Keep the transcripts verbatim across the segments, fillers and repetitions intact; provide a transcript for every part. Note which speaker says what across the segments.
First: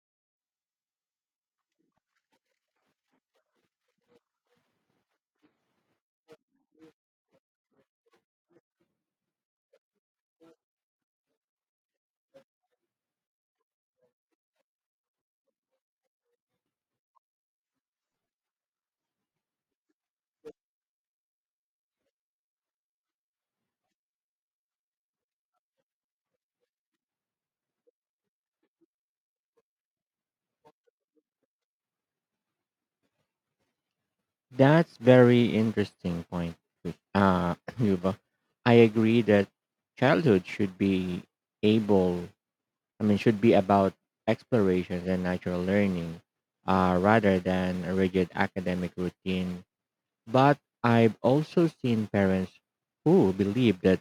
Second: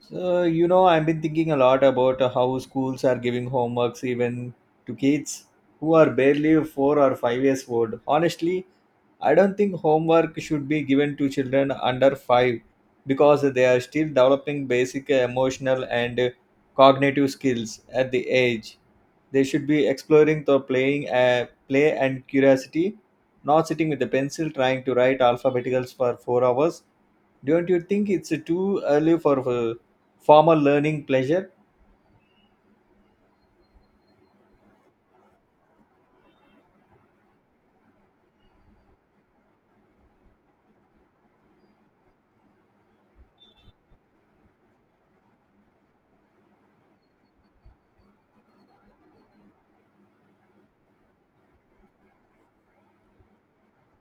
Speaker 1: So, you know, I've been thinking a lot about how schools are giving homeworks even to kids who are barely four or five years old. Honestly, I don't think homework should be given to children under five because they are still developing basic emotional and cognitive skills at the age. They should be exploring the playing uh, play and curiosity, not sitting with a pencil trying to write alphabeticals for 4 hours. Don't you think it's too early for uh, formal learning pleasure?
Speaker 2: That's very interesting point. Uh, Yuba. I agree that childhood should be able, I mean, should be about explorations and natural learning uh, rather than a rigid academic routine. But I've also seen parents who believe that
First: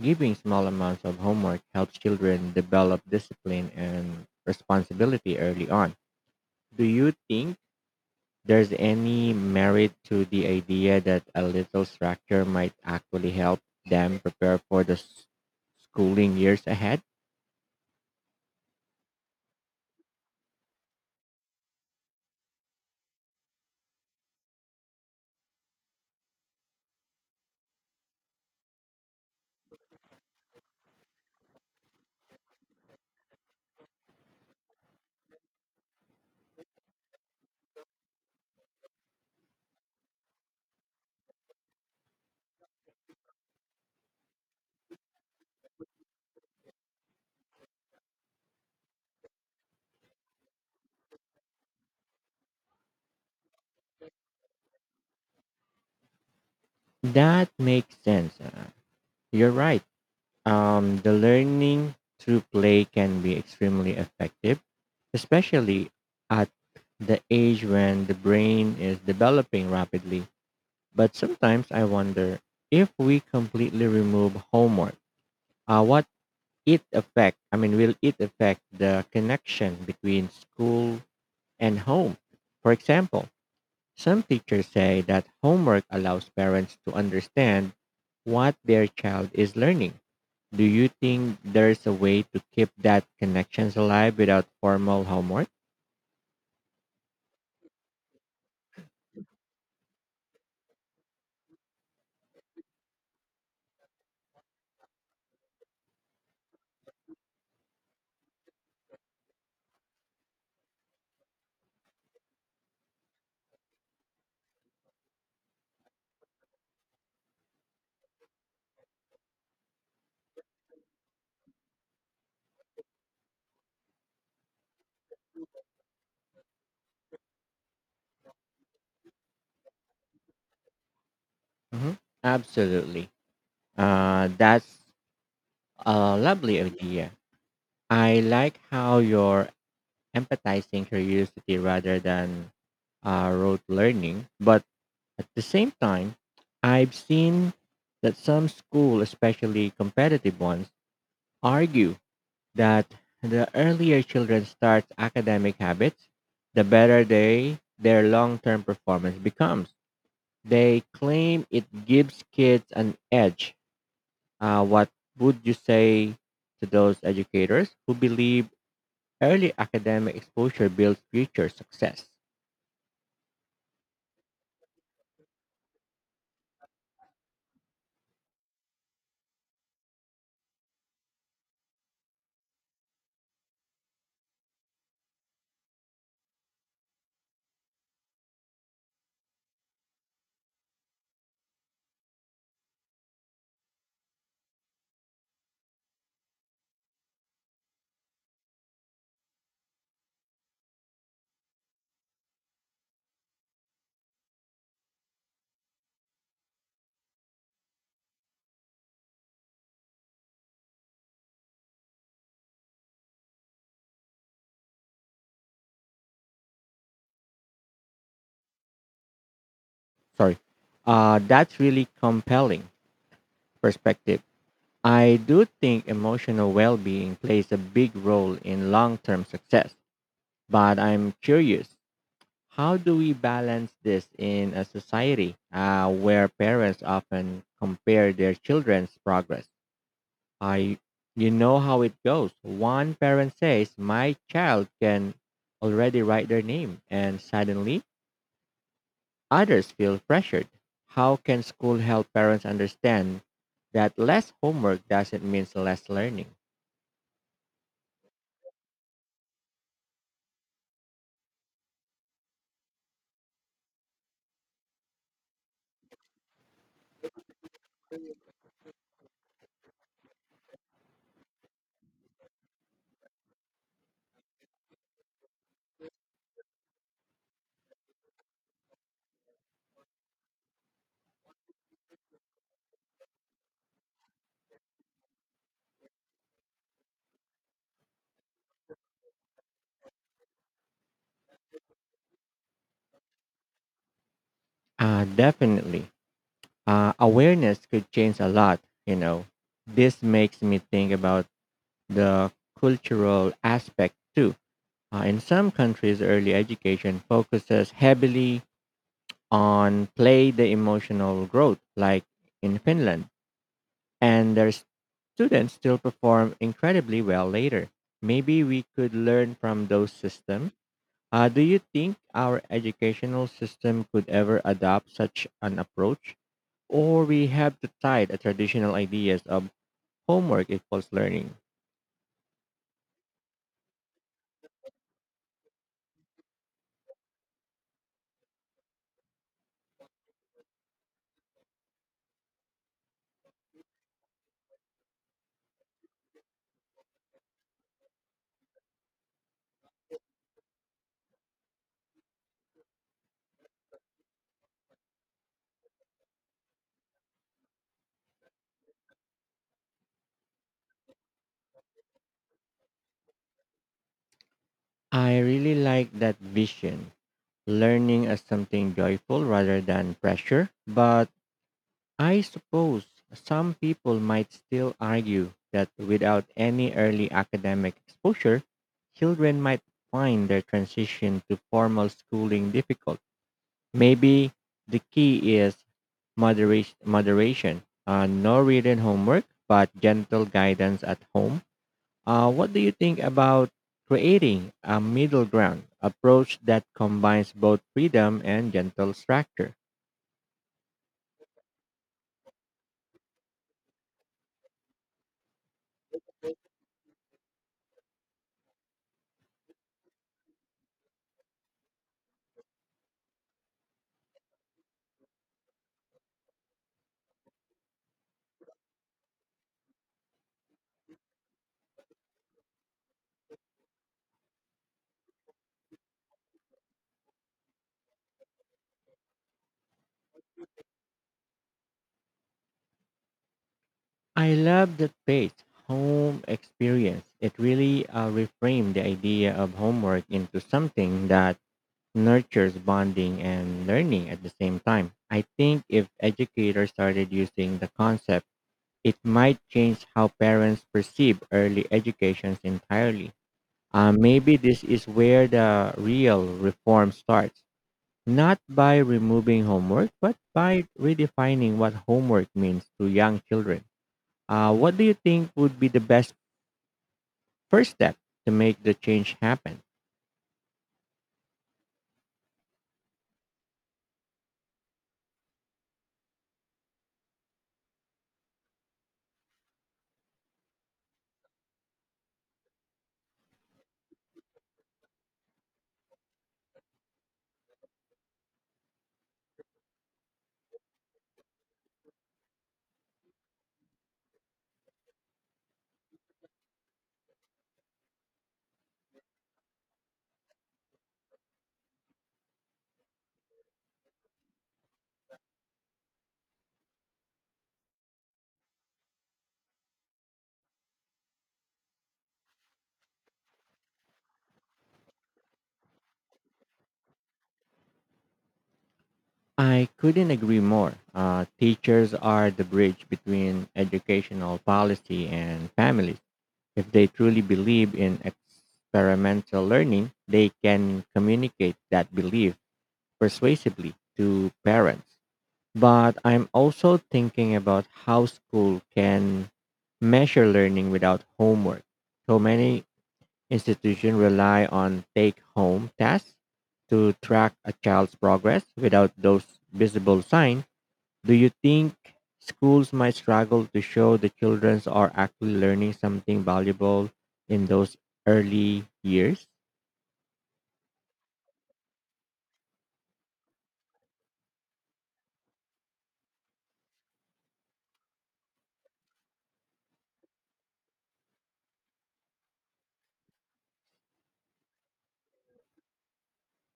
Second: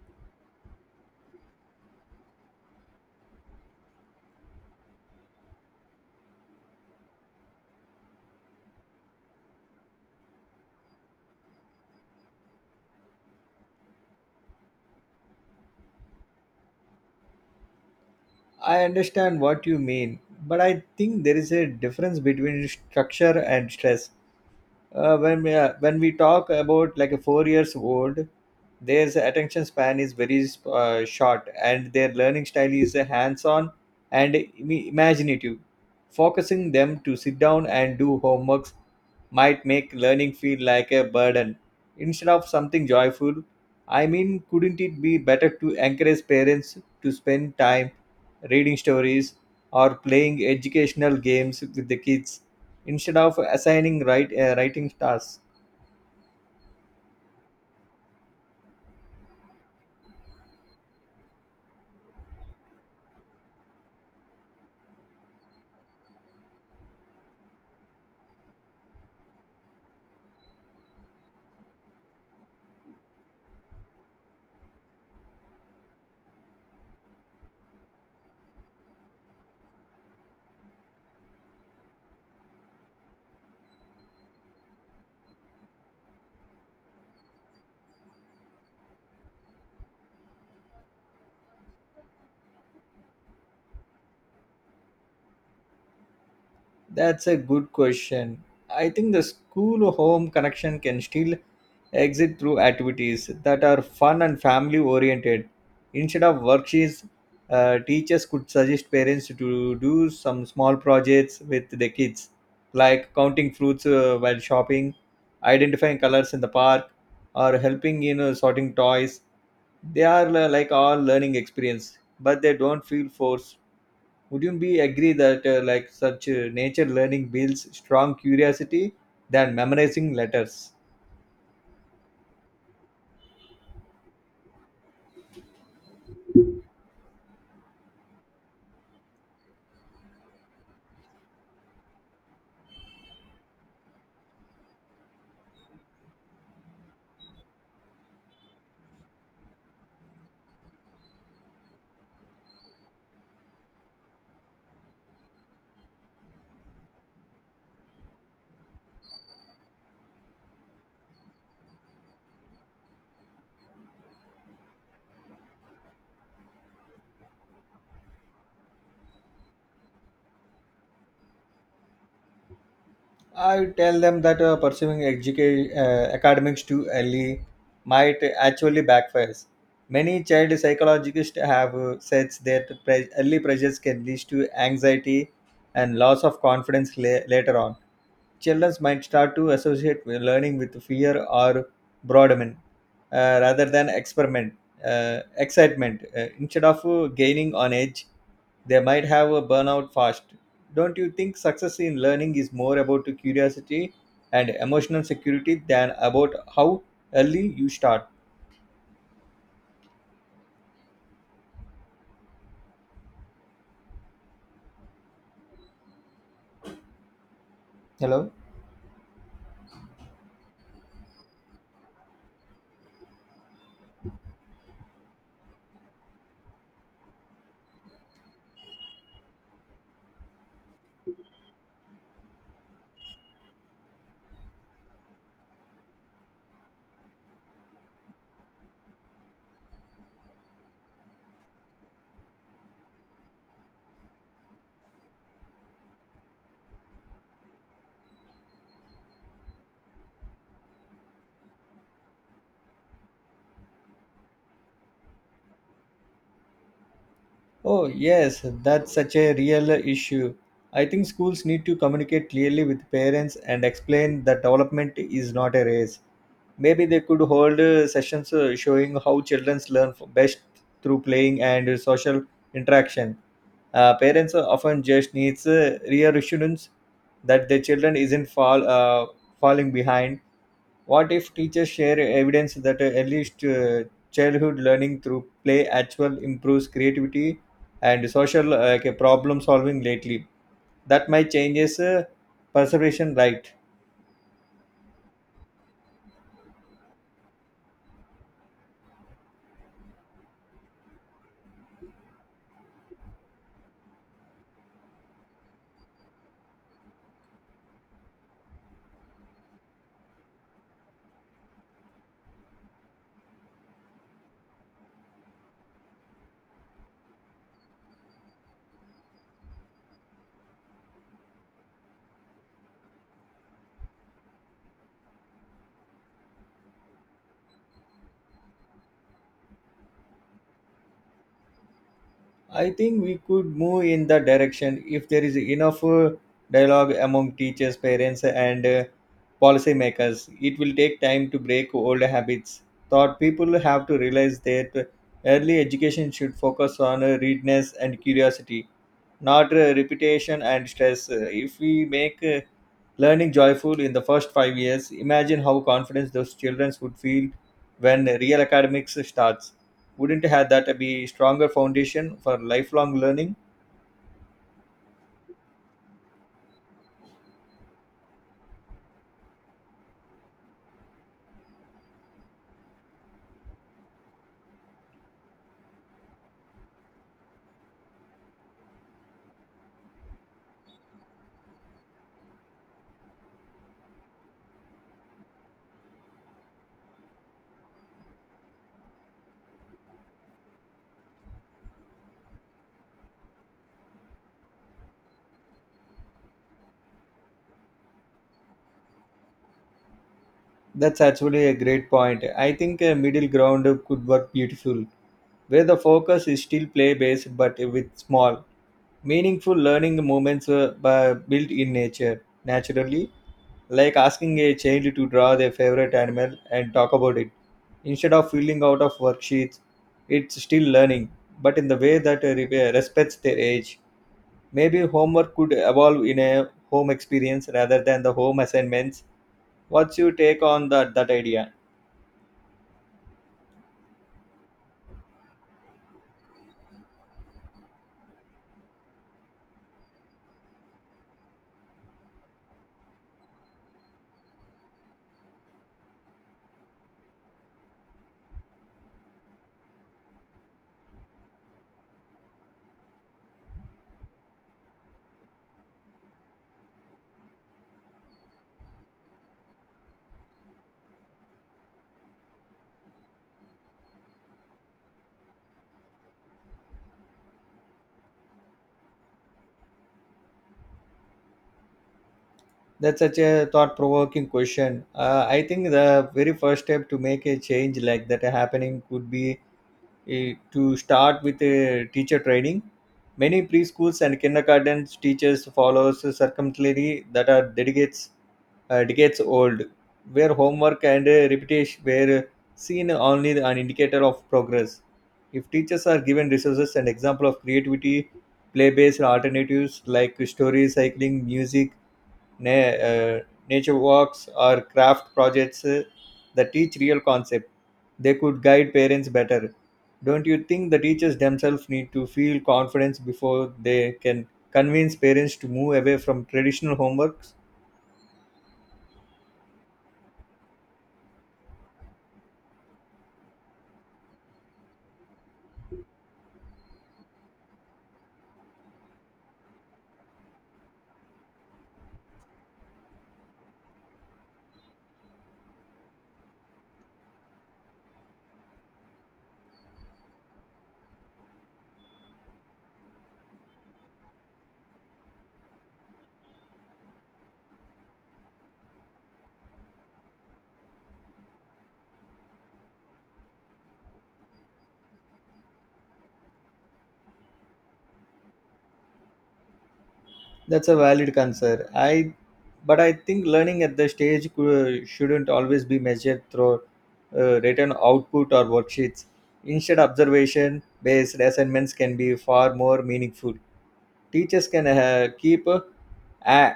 Speaker 2: giving small amounts of homework helps children develop discipline and responsibility early on. Do you think there's any merit to the idea that a little structure might actually help them prepare for the s- schooling years ahead?
Speaker 1: I understand what you mean, but I think there is a difference between structure and stress. uh, when we, uh, when we talk about like a four years old, their attention span is very uh, short, and their learning style is uh, hands on and im- imaginative. Focusing them to sit down and do homeworks might make learning feel like a burden instead of something joyful. I mean, couldn't it be better to encourage parents to spend time reading stories or playing educational games with the kids instead of assigning write, uh, writing tasks?
Speaker 2: That makes sense. Uh, You're right. Um, the learning through play can be extremely effective, especially at the age when the brain is developing rapidly. But sometimes I wonder if we completely remove homework, uh, what it affect, I mean, will it affect the connection between school and home? For example, some teachers say that homework allows parents to understand what their child is learning. Do you think there's a way to keep that connections alive without formal homework?
Speaker 1: That's a good question. I think the school home connection can still exit through activities that are fun and family oriented. Instead of worksheets, uh, teachers could suggest parents to do some small projects with their kids, like counting fruits uh, while shopping, identifying colors in the park, or helping in uh, sorting toys. They are uh, like all learning experience, but they don't feel forced. Would you be agree that uh, like such uh, nature learning builds strong curiosity than memorizing letters?
Speaker 2: Mhm. Absolutely. Uh, that's a lovely idea. I like how you're empathizing curiosity rather than uh, rote learning. But at the same time, I've seen that some schools, especially competitive ones, argue that the earlier children start academic habits, the better they their long-term performance becomes. They claim it gives kids an edge. Uh, what would you say to those educators who believe early academic exposure builds future success?
Speaker 1: I would tell them that uh, pursuing educa- uh, academics too early might actually backfire. Many child psychologists have uh, said that pre- early pressures can lead to anxiety and loss of confidence la- later on. Children might start to associate with learning with fear or boredom, uh, rather than experiment uh, excitement. Uh, instead of uh, gaining on edge, they might have a burnout fast. Don't you think success in learning is more about curiosity and emotional security than about how early you start? Hello?
Speaker 2: Sorry, uh, that's really compelling perspective. I do think emotional well being plays a big role in long term success, but I'm curious, how do we balance this in a society uh, where parents often compare their children's progress? I, you know how it goes. One parent says, "My child can already write their name," and suddenly others feel pressured. How can school help parents understand that less homework doesn't mean less learning?
Speaker 1: Oh, yes, that's such a real issue. I think schools need to communicate clearly with parents and explain that development is not a race. Maybe they could hold uh, sessions uh, showing how children learn f- best through playing and uh, social interaction. Uh, parents uh, often just needs uh, reassurance that their children isn't fall uh, falling behind. What if teachers share evidence that, uh, at least, uh, childhood learning through play actual improves creativity and social, uh, like, uh, problem solving lately? That might changes, uh, perception, right?
Speaker 2: Uh, definitely. Uh, awareness could change a lot, you know. This makes me think about the cultural aspect too. Uh, in some countries, early education focuses heavily on play the emotional growth, like in Finland, and their students still perform incredibly well later. Maybe we could learn from those systems. Uh, do you think our educational system could ever adopt such an approach? Or we have to tie the traditional ideas of homework equals learning.
Speaker 1: I think we could move in that direction if there is enough uh, dialogue among teachers, parents, and uh, policymakers. It will take time to break old habits. Thought people have to realize that early education should focus on uh, readiness and curiosity, not uh, repetition and stress. Uh, If we make uh, learning joyful in the first five years, imagine how confident those children would feel when real academics starts. Wouldn't have that be stronger foundation for lifelong learning?
Speaker 2: I really like that vision, learning as something joyful rather than pressure. But I suppose some people might still argue that without any early academic exposure, children might find their transition to formal schooling difficult. Maybe the key is moderation, moderation, uh, no written homework, but gentle guidance at home. Uh, what do you think about creating a middle ground approach that combines both freedom and gentle structure?
Speaker 1: That's actually a great point. I think a middle ground could work beautiful, where the focus is still play based but with small, meaningful learning moments, uh, bu- built in nature naturally, like asking a child to draw their favorite animal and talk about it instead of filling out of worksheets. It's still learning, but in the way that uh, re- uh, respects their age. Maybe homework could evolve in a home experience rather than the home assignments. What's your take on that that idea?
Speaker 2: I love that page, home experience. It really uh, reframed the idea of homework into something that nurtures bonding and learning at the same time. I think if educators started using the concept, it might change how parents perceive early educations entirely. Uh, maybe this is where the real reform starts, not by removing homework, but by redefining what homework means to young children. Uh, what do you think would be the best first step to make the change happen?
Speaker 1: That's such a thought-provoking question. uh, I think the very first step to make a change like that happening could be, Eh, to start with uh, teacher training. Many preschools and kindergartens teachers follows circumstantially that are dedicates uh, decades old, where homework and uh, repetition were seen only an indicator of progress. If teachers are given resources and example of creativity play based alternatives like story cycling music, na- uh, nature walks or craft projects uh, that teach real concepts, they could guide parents better. Don't you think the teachers themselves need to feel confidence before they can convince parents to move away from traditional homework?
Speaker 2: I couldn't agree more. Uh, teachers are the bridge between educational policy and families. If they truly believe in experimental learning, they can communicate that belief persuasively to parents. But I'm also thinking about how school can measure learning without homework. So many institutions rely on take home tasks to track a child's progress without those visible signs. Do you think schools might struggle to show the children are actually learning something valuable in those early years?
Speaker 1: That's a valid concern. I, but I think learning at the stage cou- shouldn't always be measured through uh, written output or worksheets. Instead, observation-based assignments can be far more meaningful. Teachers can uh, keep uh, a-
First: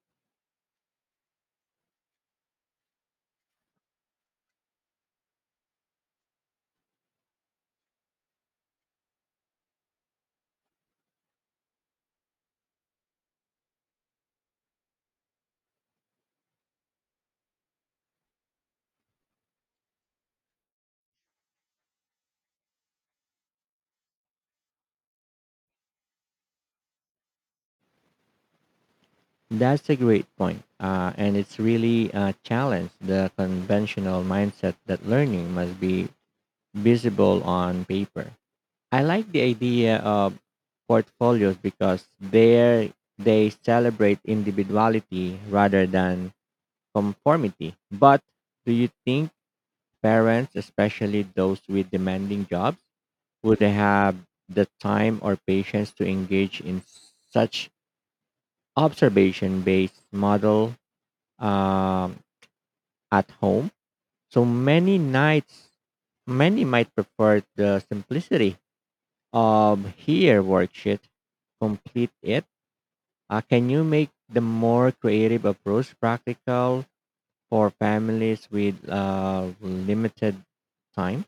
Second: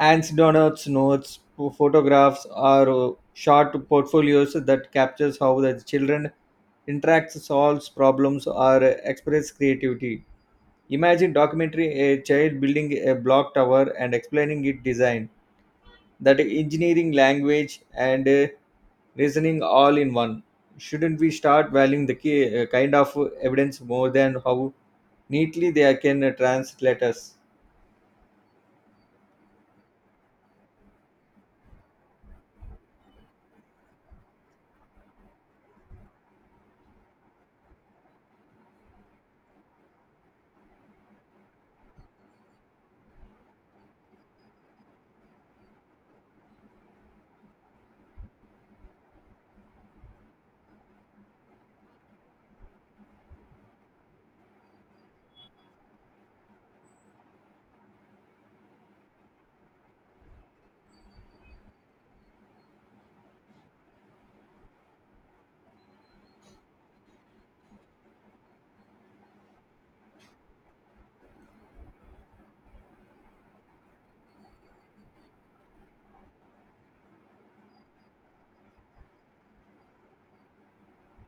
Speaker 1: hands donuts notes, photographs, or uh, short portfolios that captures how the children interacts, solves problems, or express creativity. Imagine documentary a child building a block tower and explaining its design, that engineering language and uh, reasoning all in one. Shouldn't we start valuing the ki- uh, kind of evidence more than how neatly they can uh, translate us?
Speaker 2: That's a great point. Uh, and it's really a challenge the conventional mindset that learning must be visible on paper. I like the idea of portfolios because there they celebrate individuality rather than conformity. But do you think parents, especially those with demanding jobs, would have the time or patience to engage in such observation based model? Um, at home. So many nights, many might prefer the simplicity of here worksheet. Complete it. Uh, can you make the more creative approach practical for families with uh, limited time?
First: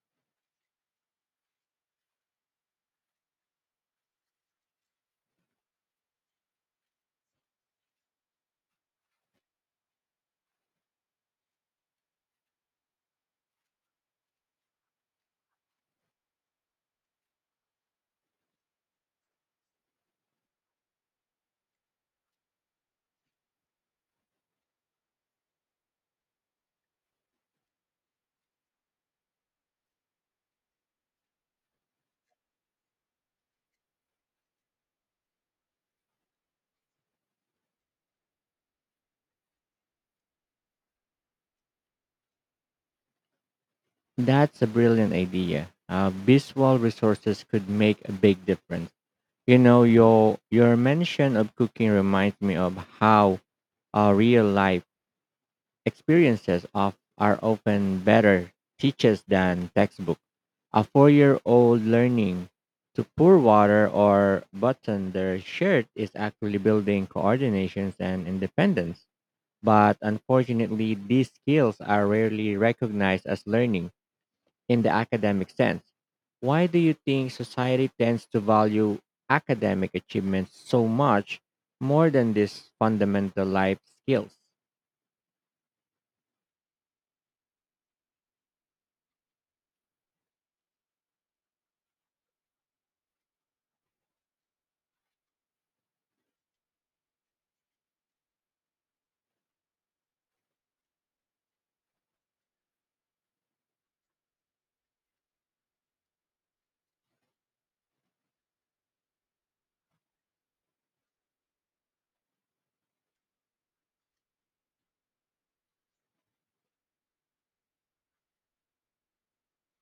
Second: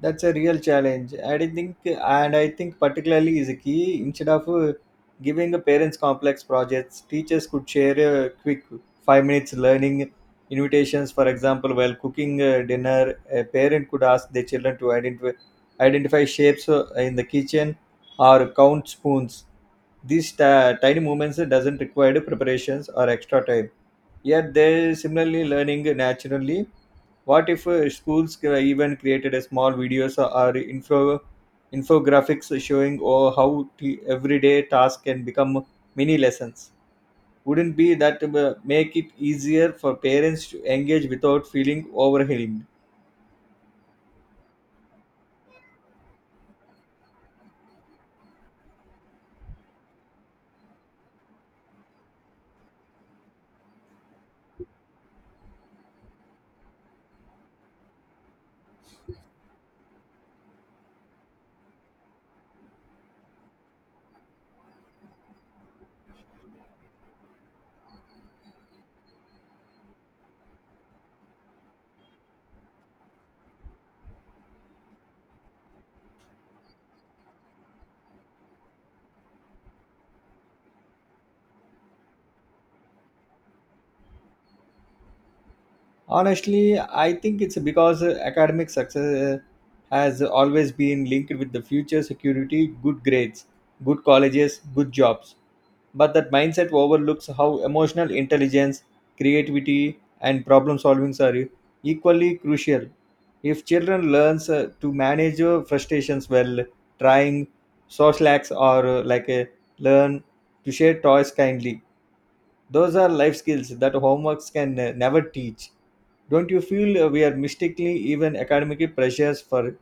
Speaker 1: That's a real challenge I didn't think. And I think particularly is a key. Instead of uh, giving the parents complex projects, teachers could share a quick five minutes learning invitations. For example, while cooking uh, dinner, a parent could ask their children to identify identify shapes uh, in the kitchen or count spoons. These ti- tiny movements doesn't require preparations or extra time, yet they similarly learning naturally. What if uh, schools cre- even created a small videos or info infographics showing or how t- everyday tasks can become mini lessons? Wouldn't be that uh, make it easier for parents to engage without feeling overwhelmed?
Speaker 2: That's a brilliant idea. Uh, visual resources could make a big difference. You know, your your mention of cooking reminds me of how uh, real life experiences of are often better teachers than textbooks. A four-year-old learning to pour water or button their shirt is actually building coordinations and independence. But unfortunately, these skills are rarely recognized as learning in the academic sense. Why do you think society tends to value academic achievements so much more than these fundamental life skills?
Speaker 1: Honestly, I think it's because uh, academic success uh, has always been linked with the future security, good grades, good colleges, good jobs. But that mindset overlooks how emotional intelligence, creativity, and problem solving are equally crucial. If children learns uh, to manage uh, frustrations while trying social acts or uh, like uh, learn to share toys kindly, those are life skills that homeworks can uh, never teach. Don't you feel uh, we are mistakenly even academic pressures for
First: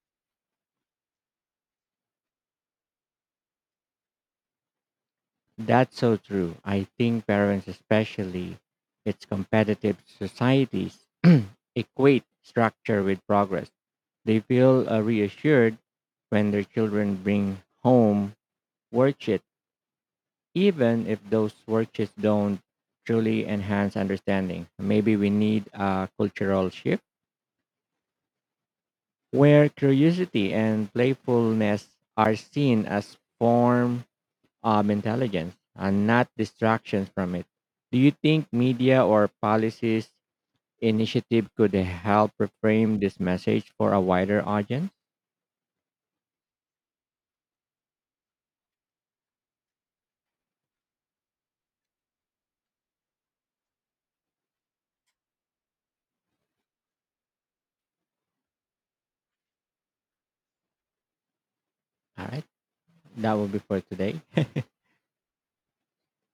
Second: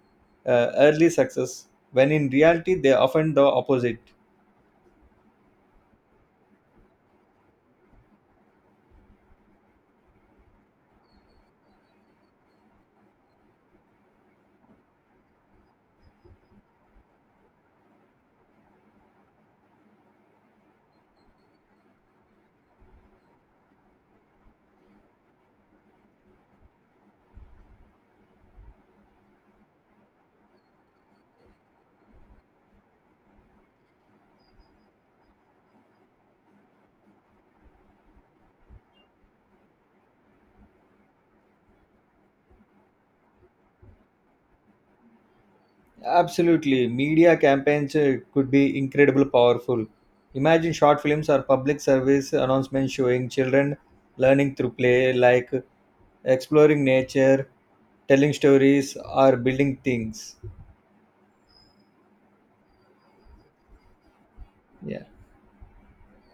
Speaker 1: uh, early success when in reality they are often the opposite?
Speaker 2: That's so true. I think parents, especially its competitive societies, equate structure with progress. They feel uh, reassured when their children bring home worksheets, even if those worksheets don't truly enhance understanding. Maybe we need a cultural shift where curiosity and playfulness are seen as form um, intelligence and not distractions from it. Do you think media or policies initiative could help reframe this message for a wider audience?
Speaker 1: Absolutely. Media campaigns uh, could be incredibly powerful. Imagine short films or public service announcements showing children learning through play, like exploring nature, telling stories, or building things.
Speaker 2: All right, that will be for today.
Speaker 1: Yeah.